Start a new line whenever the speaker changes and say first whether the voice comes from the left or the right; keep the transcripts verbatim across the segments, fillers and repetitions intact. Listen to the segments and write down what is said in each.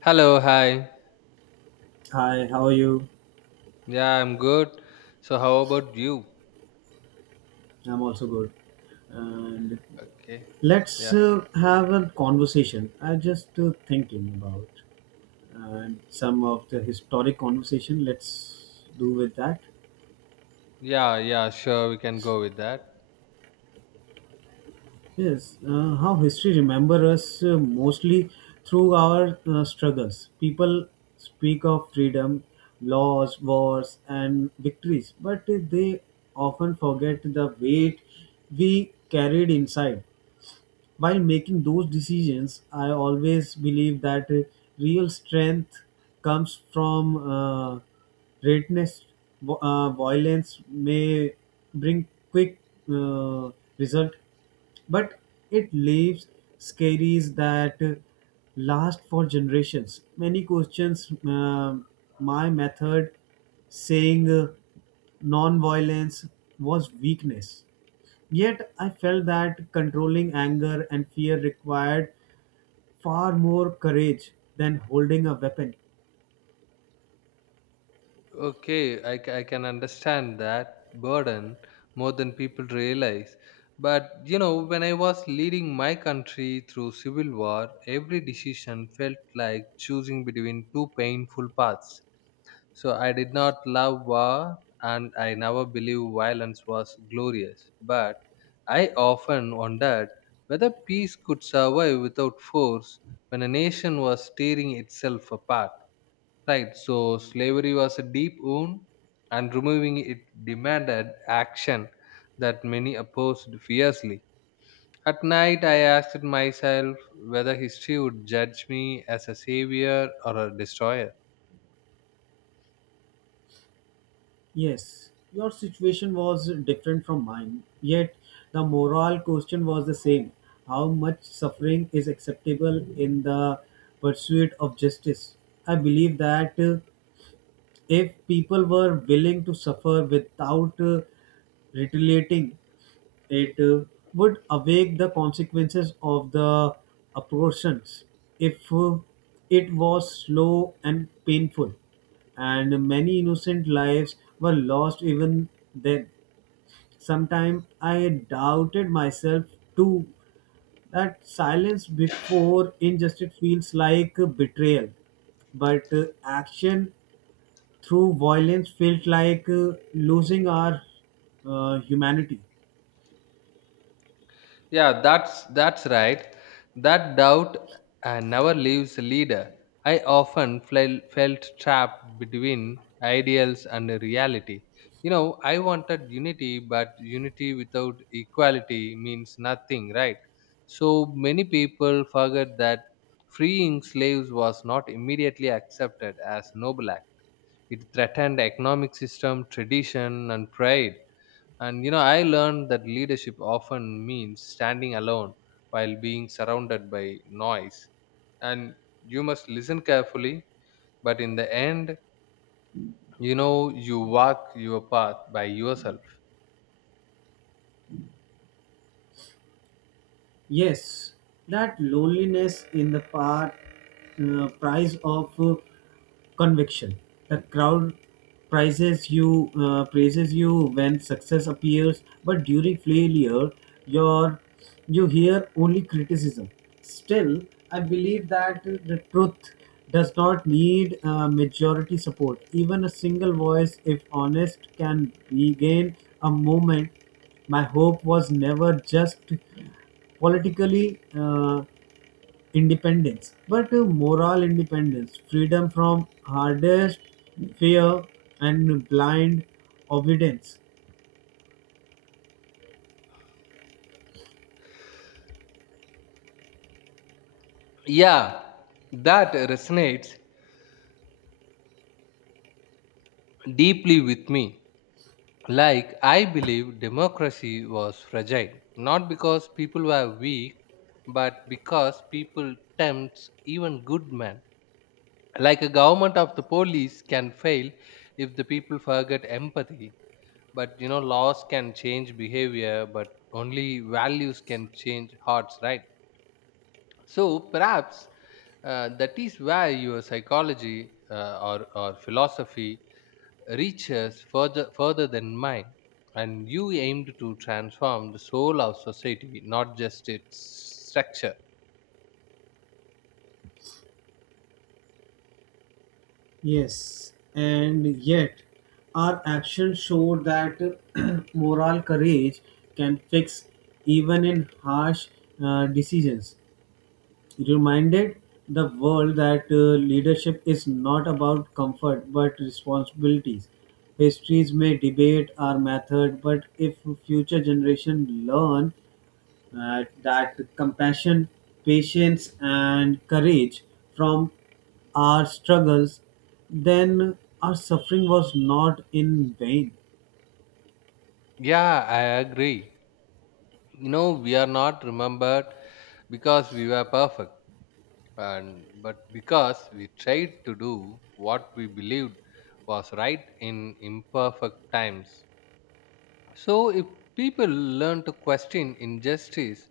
left: Hello, hi.
right: Hi, how are you?
left: Yeah, I'm good. So, how about you?
right: I'm also good. And
left: Okay.
right: let's
left: Yeah.
right: uh, have a conversation. I just uh, thinking about and some of the historic conversation. Let's do with that.
left: Yeah, yeah, sure, we can go with that.
right: Yes, uh, how history remember us uh, mostly through our uh, struggles. People speak of freedom, laws, wars, and victories, but they often forget the weight we carried inside. While making those decisions, I always believe that uh, real strength comes from uh, greatness. Vo- Uh, violence may bring quick uh, result, but it leaves scaries that uh, last for generations. Many questions uh, my method saying uh, non-violence was weakness. Yet I felt that controlling anger and fear required far more courage than holding a weapon.
left: Okay, I, ca- I can understand that burden more than people realize. But, you know, when I was leading my country through civil war, every decision felt like choosing between two painful paths. So I did not love war and I never believed violence was glorious. But I often wondered whether peace could survive without force when a nation was tearing itself apart. Right, so slavery was a deep wound and removing it demanded action that many opposed fiercely. At night, I asked myself whether history would judge me as a savior or a destroyer.
right: Yes, your situation was different from mine, yet the moral question was the same. How much suffering is acceptable in the pursuit of justice? I believe that uh, if people were willing to suffer without uh, retaliating, it uh, would awake the consequences of the abortions if uh, it was slow and painful, and many innocent lives were lost even then. Sometimes I doubted myself too that silence before injustice feels like uh, betrayal but uh, action through violence felt like uh, losing our uh, humanity.
left: Yeah, that's that's right. That doubt uh, never leaves a leader. I often fel- felt trapped between ideals and reality. You know, I wanted unity, but unity without equality means nothing, right? So many people forget that freeing slaves was not immediately accepted as noble act. It threatened economic system, tradition, and pride. And you know, I learned that leadership often means standing alone while being surrounded by noise. And you must listen carefully, but in the end, you know, you walk your path by yourself.
right: Yes, that loneliness in the part uh, price of uh, conviction. The crowd prizes you, uh, praises you when success appears, but during failure, your you hear only criticism. Still, I believe that the truth does not need uh, majority support. Even a single voice, if honest, can regain a moment. My hope was never just politically uh, independence, but uh, moral independence, freedom from hardest fear and blind obedience.
left: Yeah, that resonates deeply with me. Like, I believe democracy was fragile, not because people were weak, but because people tempt even good men. Like a government of the police can fail if the people forget empathy. But you know laws can change behavior, but only values can change hearts, right? So perhaps uh, that is where your psychology uh, or, or philosophy reaches further further than mine. And you aimed to transform the soul of society, not just its structure.
right: Yes, and yet our actions show that moral courage can fix even in harsh uh, decisions. Reminded the world that uh, leadership is not about comfort but responsibilities. Histories may debate our method, but if future generation learn uh, that compassion, patience, and courage from our struggles, then our suffering was not in vain.
left: Yeah, I agree. You know we are not remembered because we were perfect, and but because we tried to do what we believed was right in imperfect times. So if people learn to question injustice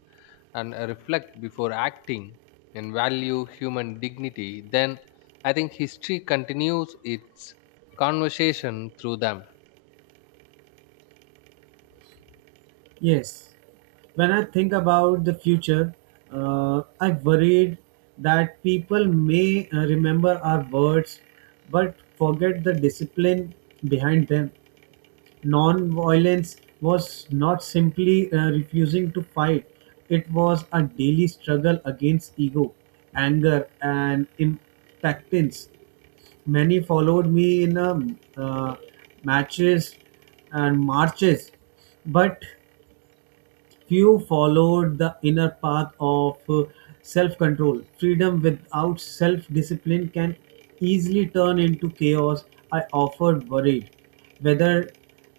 left: and reflect before acting and value human dignity, then I think history continues its conversation through them.
right: Yes, when I think about the future, uh, I worried that people may uh, remember our words but forget the discipline behind them. Non violence was not simply uh, refusing to fight, it was a daily struggle against ego, anger, and impactance. Many followed me in um uh, matches and marches, but few followed the inner path of self control. Freedom without self discipline can easily turn into chaos. I offered worried whether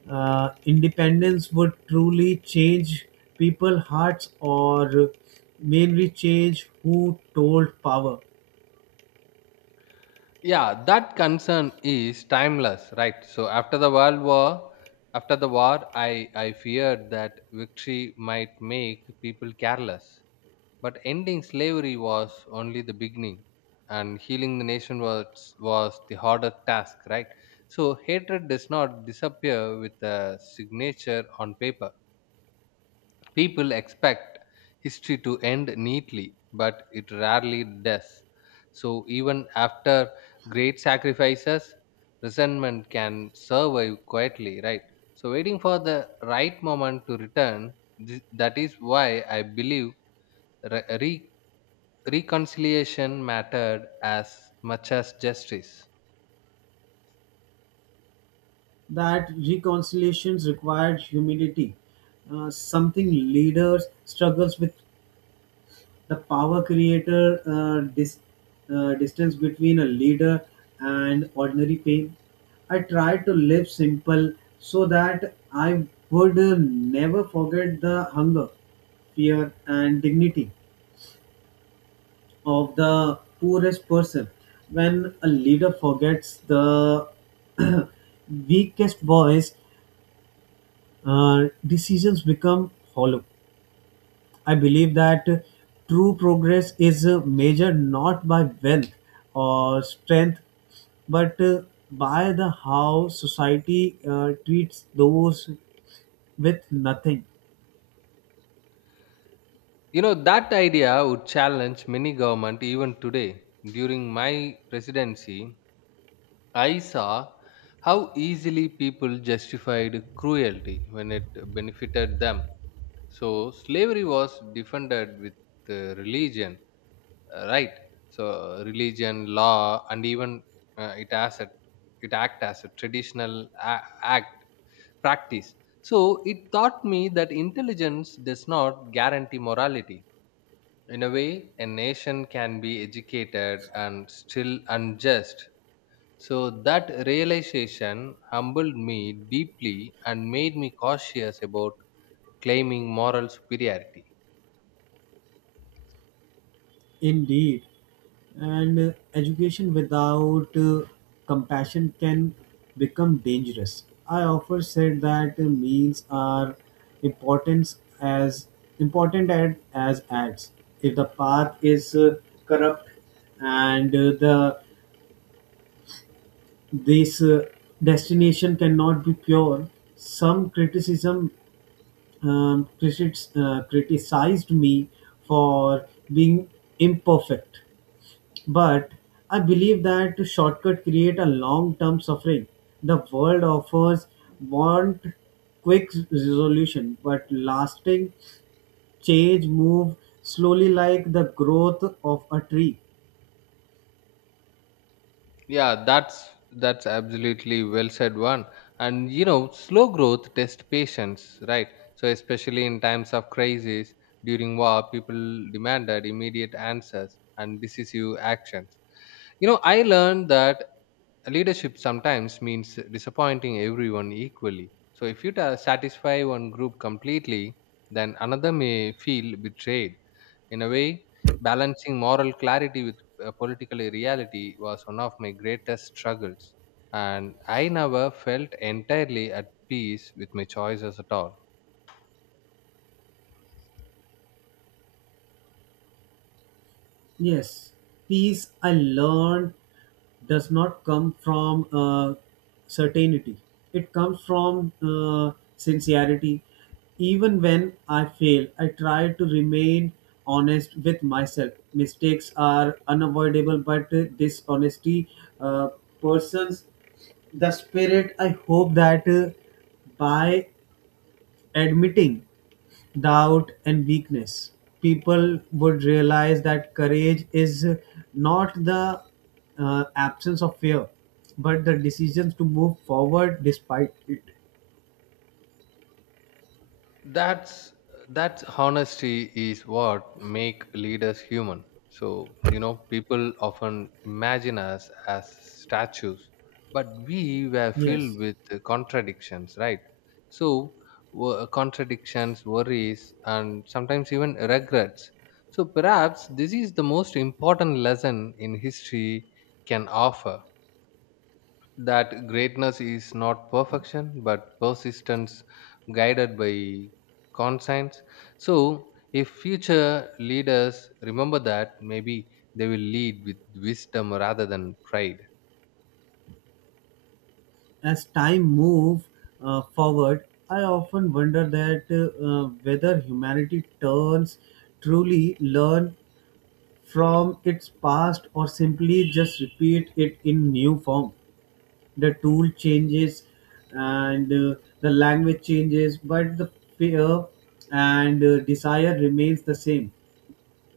right: uh, independence would truly change people's hearts or mainly change who told power.
left: Yeah, that concern is timeless, right? So after the world war after the war, i i feared that victory might make people careless. But ending slavery was only the beginning, and healing the nation was was the harder task, right? So hatred does not disappear with a signature on paper. People expect history to end neatly, but it rarely does. So, even after great sacrifices, resentment can survive quietly, right? So, waiting for the right moment to return, th- that is why I believe re- re- reconciliation mattered as much as justice.
right: That reconciliations required humility, uh, something leaders struggles with the power creator uh, dis, uh, distance between a leader and ordinary pain. I tried to live simple so that I would uh, never forget the hunger, fear, and dignity of the poorest person. When a leader forgets the weakest voice, uh, decisions become hollow. I believe that true progress is uh, measured not by wealth or strength, but uh, by the how society uh, treats those with nothing.
left: You know, that idea would challenge many government even today. During my presidency, I saw how easily people justified cruelty when it benefited them. So slavery was defended with uh, religion, uh, right? So uh, religion, law, and even uh, it as a, it act as a traditional a- act practice. So it taught me that intelligence does not guarantee morality. In a way, a nation can be educated and still unjust, so that realization humbled me deeply and made me cautious about claiming moral superiority.
right: Indeed, and uh, education without uh, compassion can become dangerous. I often said that uh, means are important as important ad, as ads. If the path is uh, corrupt and uh, the this uh, destination cannot be pure, some criticism um, critics, uh, criticized me for being imperfect, but I believe that shortcut create a long-term suffering. The world offers want quick resolution, but lasting change move slowly like the growth of a tree.
left: Yeah, that's that's absolutely well said one. And you know, slow growth test patience, right? So especially in times of crisis, during war, people demanded immediate answers and decisive actions. You know, I learned that leadership sometimes means disappointing everyone equally. So if you ta- satisfy one group completely, then another may feel betrayed. In a way, balancing moral clarity uh, political reality was one of my greatest struggles, and I never felt entirely at peace with my choices at all.
right: Yes, peace I learned does not come from uh, certainty. It comes from uh, sincerity. Even when I fail, I try to remain honest with myself. Mistakes are unavoidable, but uh, dishonesty uh, persons the spirit. I hope that uh, by admitting doubt and weakness people would realize that courage is not the uh, absence of fear but the decisions to move forward despite it.
left: that's that's honesty is what make leaders human. So you know people often imagine us as statues, but we were filled
right: Yes,
left: with contradictions, right? So wo- contradictions, worries, and sometimes even regrets. So perhaps this is the most important lesson in history can offer, that greatness is not perfection but persistence guided by conscience. So if future leaders remember that, maybe they will lead with wisdom rather than pride.
right: as time move uh, forward, I often wonder that uh, whether humanity turns truly learn from its past or simply just repeat it in new form. The tool changes and uh, the language changes but the fear and uh, desire remains the same.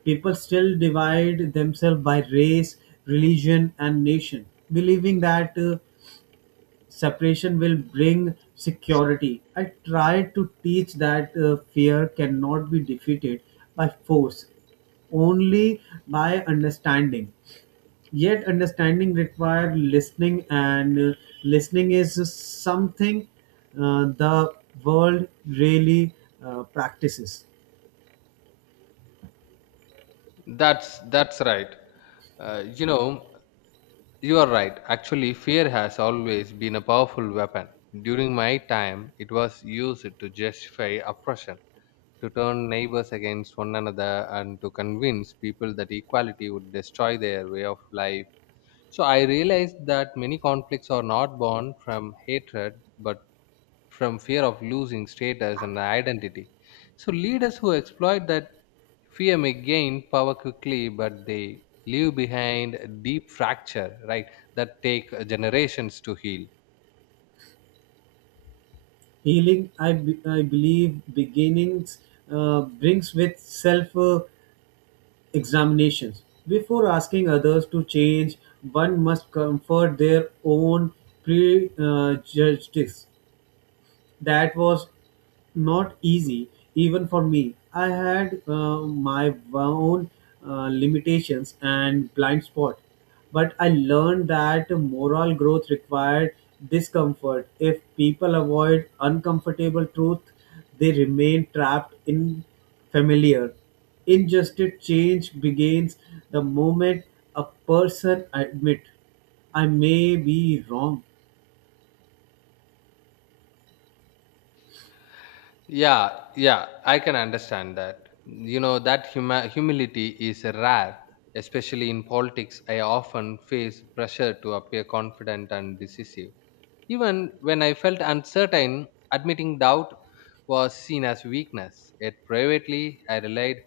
right: People still divide themselves by race, religion and nation believing that uh, separation will bring security. I try to teach that uh, fear cannot be defeated by force only by understanding, yet understanding require listening and uh, listening is something uh, the world really uh, practices.
left: That's that's right. Uh, you know you are right. Actually, fear has always been a powerful weapon. During my time it was used to justify oppression, to turn neighbors against one another, and to convince people that equality would destroy their way of life. So I realized that many conflicts are not born from hatred, but from fear of losing status and identity. So leaders who exploit that fear may gain power quickly, but they leave behind a deep fracture, right, that take generations to heal.
right: Healing I be- I believe beginnings uh, brings with self uh, examinations. Before asking others to change one must comfort their own prejudices. That was not easy even for me. I had uh, my own uh, limitations and blind spot, but I learned that moral growth required discomfort. If people avoid uncomfortable truth they remain trapped in familiar injustice. Change begins the moment a person admit I may be wrong.
left: Yeah, yeah, I can understand that. You know, that huma- humility is rare, especially in politics. I often face pressure to appear confident and decisive. Even when I felt uncertain, admitting doubt was seen as weakness. Yet privately, I relied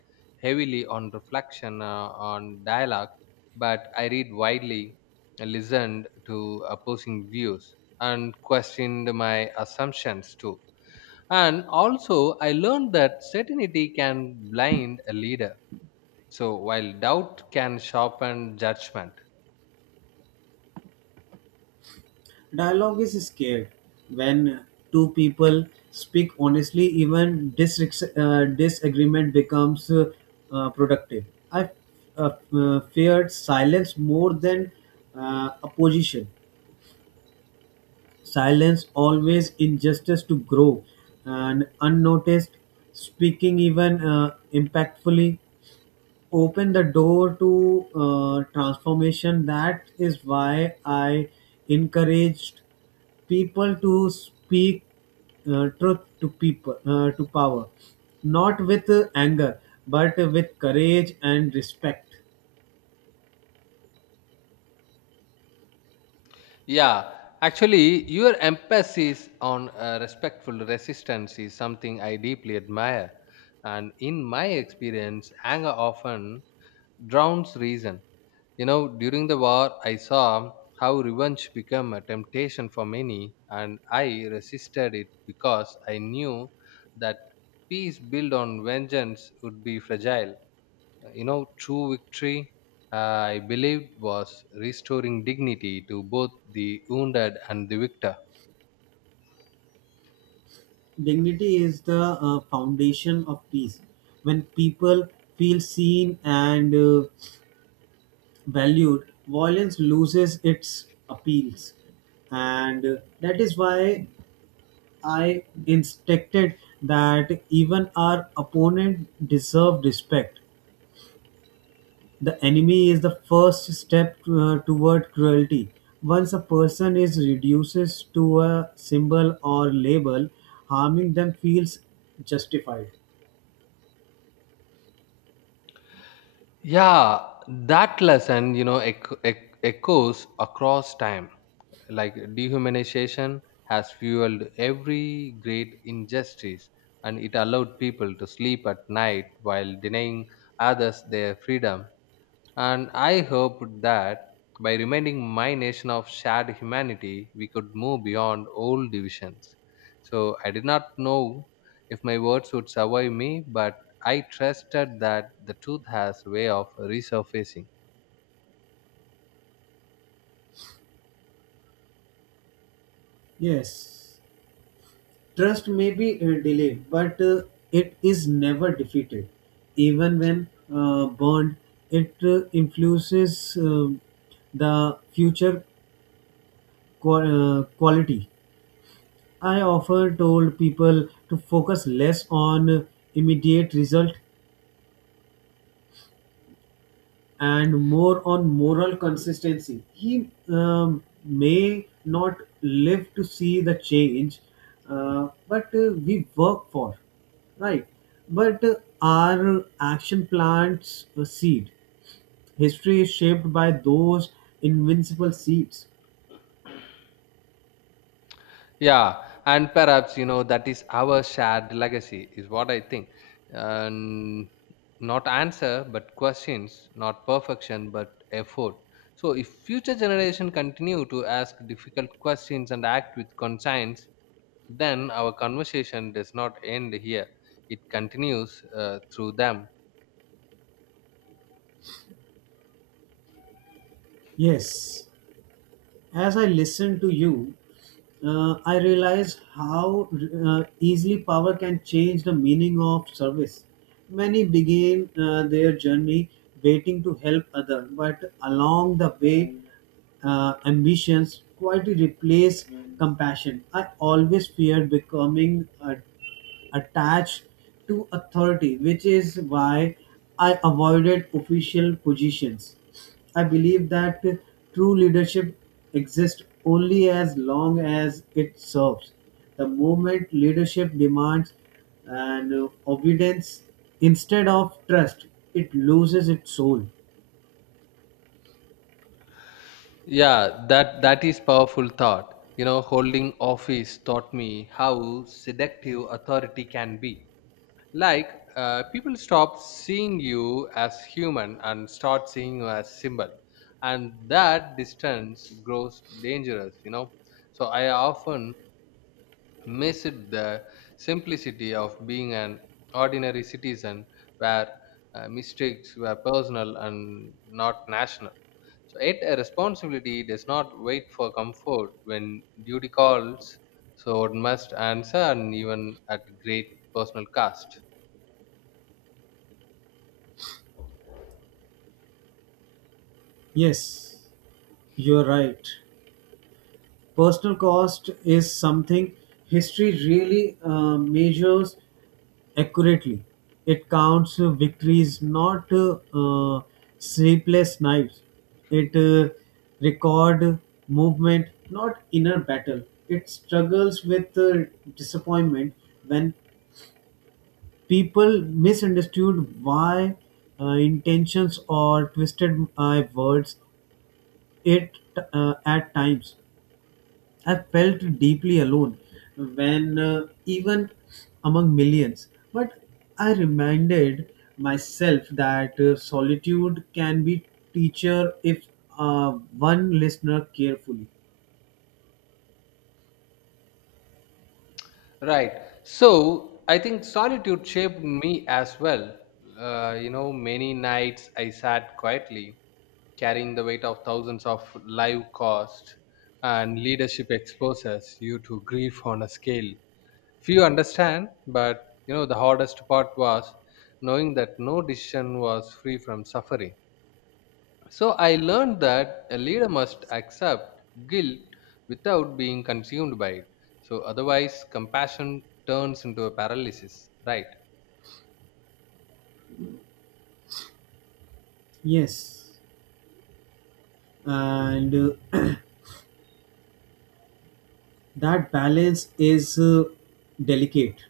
left: heavily on reflection, uh, on dialogue, but I read widely, listened to opposing views, and questioned my assumptions too. And also, I learned that certainty can blind a leader. So, while doubt can sharpen judgment.
right: Dialogue is scared when two people speak honestly, even dis- uh, disagreement becomes uh, uh, productive. I uh, uh, feared silence more than uh, opposition. Silence always injustice to grow and unnoticed, speaking even uh, impactfully open the door to uh, transformation. That is why I encouraged people to speak uh, truth to people uh, to power, not with uh, anger, but with courage and respect.
left: Yeah, actually, your emphasis on uh, respectful resistance is something I deeply admire. And in my experience, anger often drowns reason. You know, during the war, I saw how revenge became a temptation for many, and I resisted it because I knew that peace built on vengeance would be fragile. You know, true victory, uh, I believed, was restoring dignity to both the wounded and the victor.
right: Dignity is the uh, foundation of peace. When people feel seen and uh, valued, violence loses its appeals, and uh, that is why I instructed that even our opponent deserved respect. The enemy is the first step uh, toward cruelty. Once a person is reduced to a symbol or label, harming them feels justified.
left: Yeah, that lesson, you know, ec- ec- echoes across time. Like dehumanization has fueled every great injustice, and it allowed people to sleep at night while denying others their freedom. And I hoped that by reminding my nation of shared humanity, we could move beyond old divisions. So I did not know if my words would survive me, but I trusted that the truth has a way of resurfacing.
right: Yes, trust may be uh, delayed, but uh, it is never defeated. Even when uh, burned, it uh, influences um the future qua- uh, quality. I often told people to focus less on immediate result and more on moral consistency. He um, may not live to see the change, uh, but uh, we work for, right? But uh, our action plants a seed. History is shaped by those invincible seeds.
left: Yeah, and perhaps you know that is our shared legacy, is what I think. And not answer, but questions, not perfection, but effort. So, if future generation continue to ask difficult questions and act with conscience, then our conversation does not end here. It continues uh, through them.
right: Yes. As I listen to you, uh, I realize how uh, easily power can change the meaning of service. Many begin uh, their journey waiting to help others, but along the way, uh, ambitions quietly replace compassion. I always feared becoming a attached to authority, which is why I avoided official positions. I believe that true leadership exists only as long as it serves. The moment leadership demands and uh, obedience instead of trust, it loses its soul.
left: Yeah, that that is powerful thought. You know, holding office taught me how seductive authority can be. Like, uh, people stop seeing you as human and start seeing you as symbol, and that distance grows dangerous you know So I often miss it, the simplicity of being an ordinary citizen, where uh, mistakes were personal and not national. So yet a responsibility does not wait for comfort when duty calls. So it must answer, and even at great personal cost.
right: Yes, you are right. Personal cost is something history really uh, measures accurately. It counts uh, victories, not uh, uh, sleepless nights. It uh, record movement, not inner battle. It struggles with uh, disappointment when people misunderstood why uh, intentions or twisted my words. It uh, at times. I felt deeply alone when uh, even among millions. But I reminded myself that uh, solitude can be teacher if uh, one listener carefully.
left: Right. So I think solitude shaped me as well. Uh, you know, many nights I sat quietly, carrying the weight of thousands of live costs, and leadership exposes you to grief on a scale. Few understand, but you know, the hardest part was knowing that no decision was free from suffering. So I learned that a leader must accept guilt without being consumed by it. So otherwise, compassion turns into a paralysis, right?
right: Yes, and uh, that balance is uh, delicate.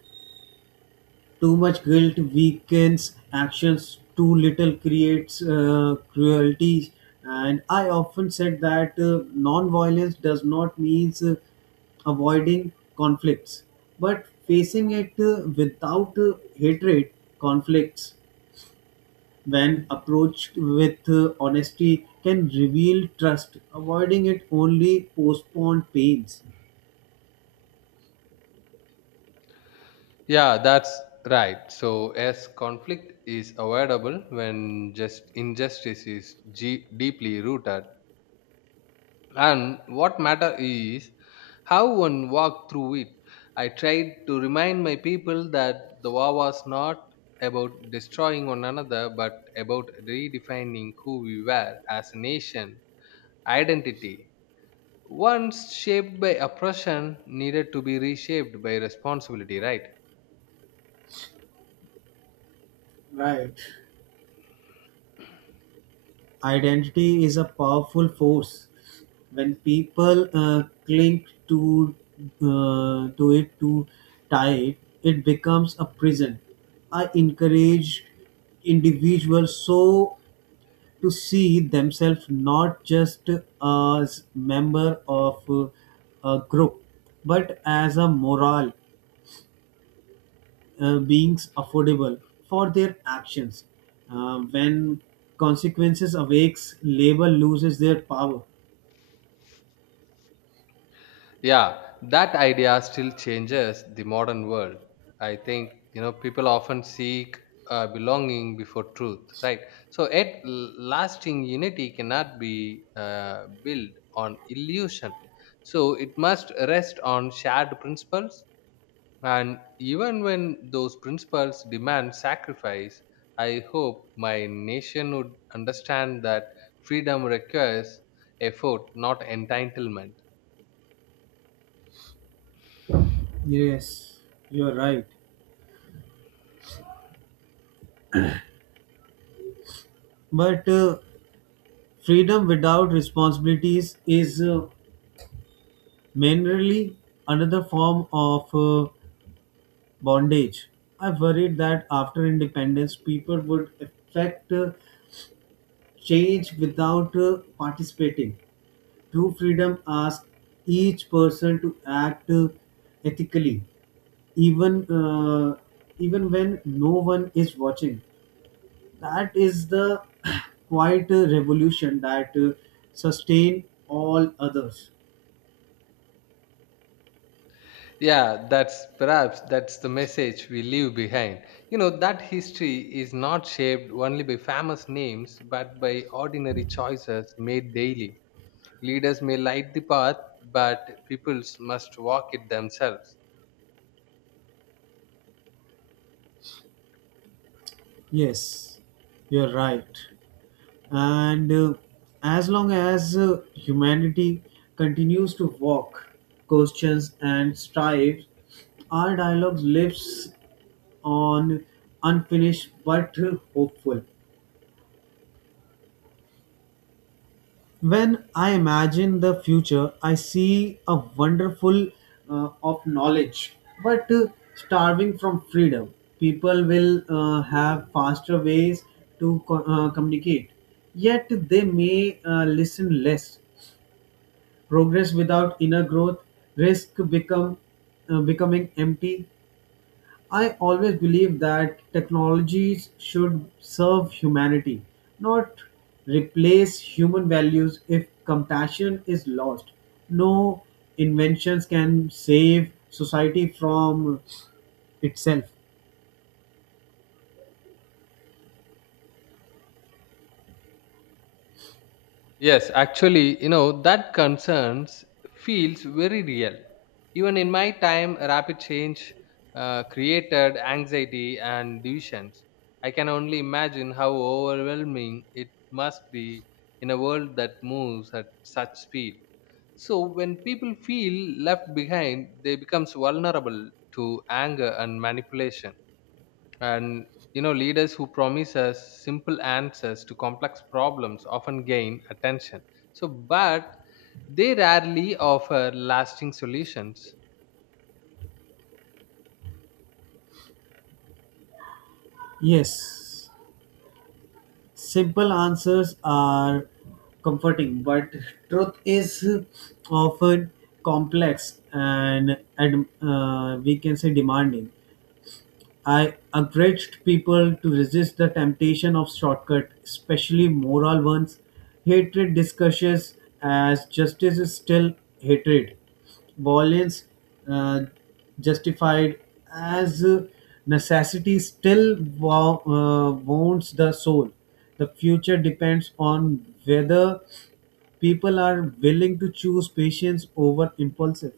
right: Too much guilt weakens actions, too little creates uh, cruelty. And I often said that uh, non-violence does not mean uh, avoiding conflicts, but facing it uh, without uh, hatred. Conflicts, when approached with uh, honesty, can reveal trust. Avoiding it only postpone pains.
left: Yeah, that's right. So as conflict is avoidable when just injustice is ge- deeply rooted, and what matter is how one walked through it. I tried to remind my people that the war was not about destroying one another, but about redefining who we were as a nation, identity. Once shaped by oppression, needed to be reshaped by responsibility, right?
right: Right. Identity is a powerful force. When people uh, cling to uh, to it too tight, it becomes a prison. I encourage individuals so to see themselves not just as member of uh, a group, but as a moral uh, beings affordable for their actions. Uh, when consequences awakes, labor loses their power.
left: Yeah, that idea still changes the modern world. I think, you know, people often seek uh, belonging before truth, right? So, yet, l- lasting unity cannot be uh, built on illusion. So, it must rest on shared principles. And even when those principles demand sacrifice, I hope my nation would understand that freedom requires effort, not entitlement.
right: Yes, you are right. But uh, freedom without responsibilities is uh, mainly another form of uh, bondage. I worried that after independence, people would affect uh, change without uh, participating. True freedom asks each person to act uh, ethically, even uh, even when no one is watching. That is the quiet uh, revolution that uh, sustain all others.
left: Yeah, that's perhaps that's the message we leave behind. You know, that history is not shaped only by famous names, but by ordinary choices made daily. Leaders may light the path, but peoples must walk it themselves.
right: Yes, you're right. And uh, as long as uh, humanity continues to walk, questions, and strives, our dialogue lives on, unfinished but hopeful. When I imagine the future, I see a wonderful uh, of knowledge, but uh, starving from freedom. People will uh, have faster ways to co- uh, communicate, yet they may uh, listen less. Progress without inner growth risk become uh, becoming empty. I always believe that technologies should serve humanity, not replace human values if compassion is lost. No inventions can save society from itself.
left: Yes, actually, you know, that concerns feels very real. Even in my time, rapid change uh, created anxiety and divisions. I can only imagine how overwhelming it must be in a world that moves at such speed. So when people feel left behind, they becomes vulnerable to anger and manipulation. And you know, leaders who promise us simple answers to complex problems often gain attention. So, but they rarely offer lasting solutions.
right: Yes. Simple answers are comforting, but truth is often complex and ad- uh, we can say demanding. I encouraged people to resist the temptation of shortcut, especially moral ones. Hatred discusses as justice is still hatred, violence uh, justified as uh, necessity still wo- uh, wounds the soul. The future depends on whether people are willing to choose patience over impulsive.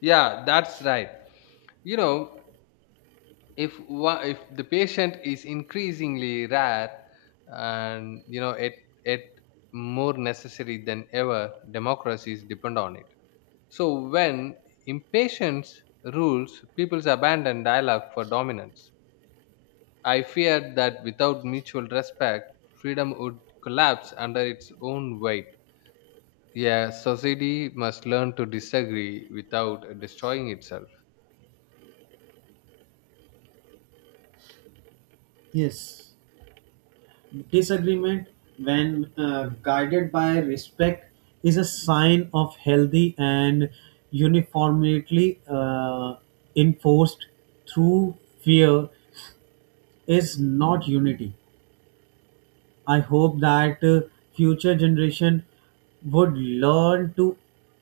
left: Yeah, that's right. You know, if one, if the patient is increasingly rare, and you know, it it more necessary than ever, democracies depend on it. So, when impatience rules, people's abandon dialogue for dominance. I feared that without mutual respect, freedom would collapse under its own weight. Yeah, society must learn to disagree without destroying itself.
right: Yes. Disagreement, when uh, guided by respect, is a sign of healthy and uniformly uh, enforced through fear is not unity. I hope that uh, future generation would learn to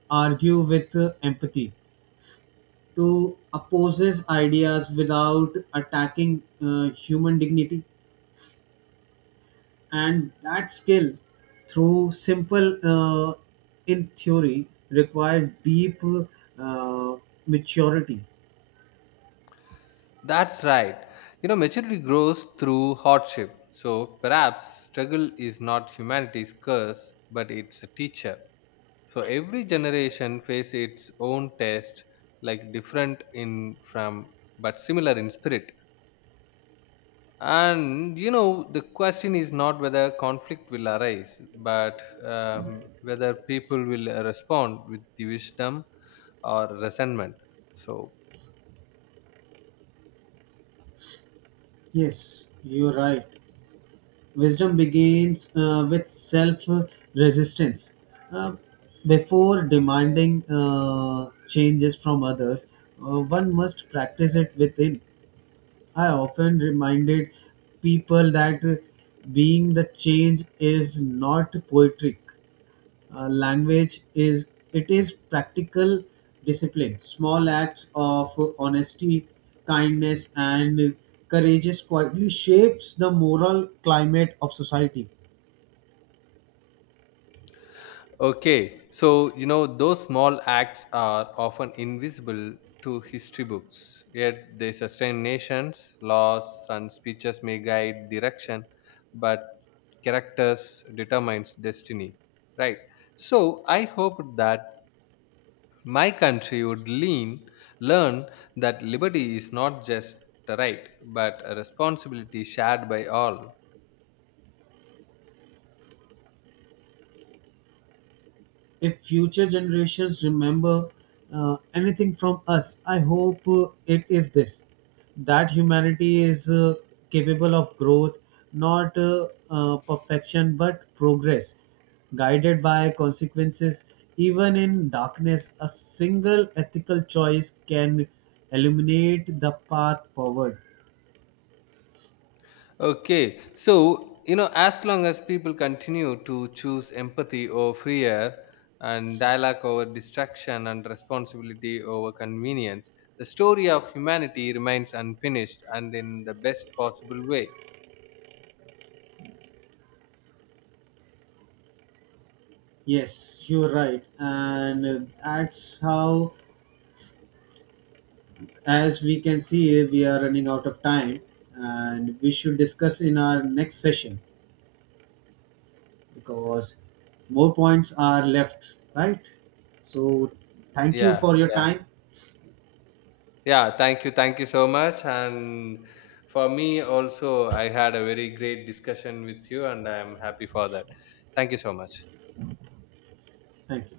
right: argue with uh, empathy, to oppose his ideas without attacking uh, human dignity. And that skill through simple uh, in theory required deep uh, maturity.
left: That's right. You know, maturity grows through hardship. So perhaps struggle is not humanity's curse, but it's a teacher. So every generation faces its own test, like different in from but similar in spirit. And you know the question is not whether conflict will arise, but um, whether people will uh, respond with the wisdom or resentment, so.
right: Yes, you're right. Wisdom begins uh, with self resistance. Uh, Before demanding uh, changes from others uh, one must practice it within. I often reminded people that uh, being the change is not poetic uh, language, is it is practical discipline. Small acts of honesty, kindness and courage quietly shapes the moral climate of society.
left: Okay, so you know those small acts are often invisible to history books, yet they sustain nations. Laws and speeches may guide direction, but characters determines destiny, right? So I hope that my country would lean, learn that liberty is not just a right, but a responsibility shared by all.
right: If future generations remember uh, anything from us, I hope uh, it is this, that humanity is uh, capable of growth, not uh, uh, perfection, but progress, guided by consequences. Even in darkness, a single ethical choice can illuminate the path forward.
left: Okay, so you know, as long as people continue to choose empathy over fear and dialogue over distraction and responsibility over convenience, the story of humanity remains unfinished and in the best possible way.
right: Yes, you're right, and uh, that's how as we can see, we are running out of time and we should discuss in our next session because more points are left, right? So, thank you
left: Yeah,
right: for your
left: yeah.
right: time.
left: Yeah, thank you. Thank you so much. And for me also, I had a very great discussion with you, and I'm happy for that. Thank you so much.
right: Thank you.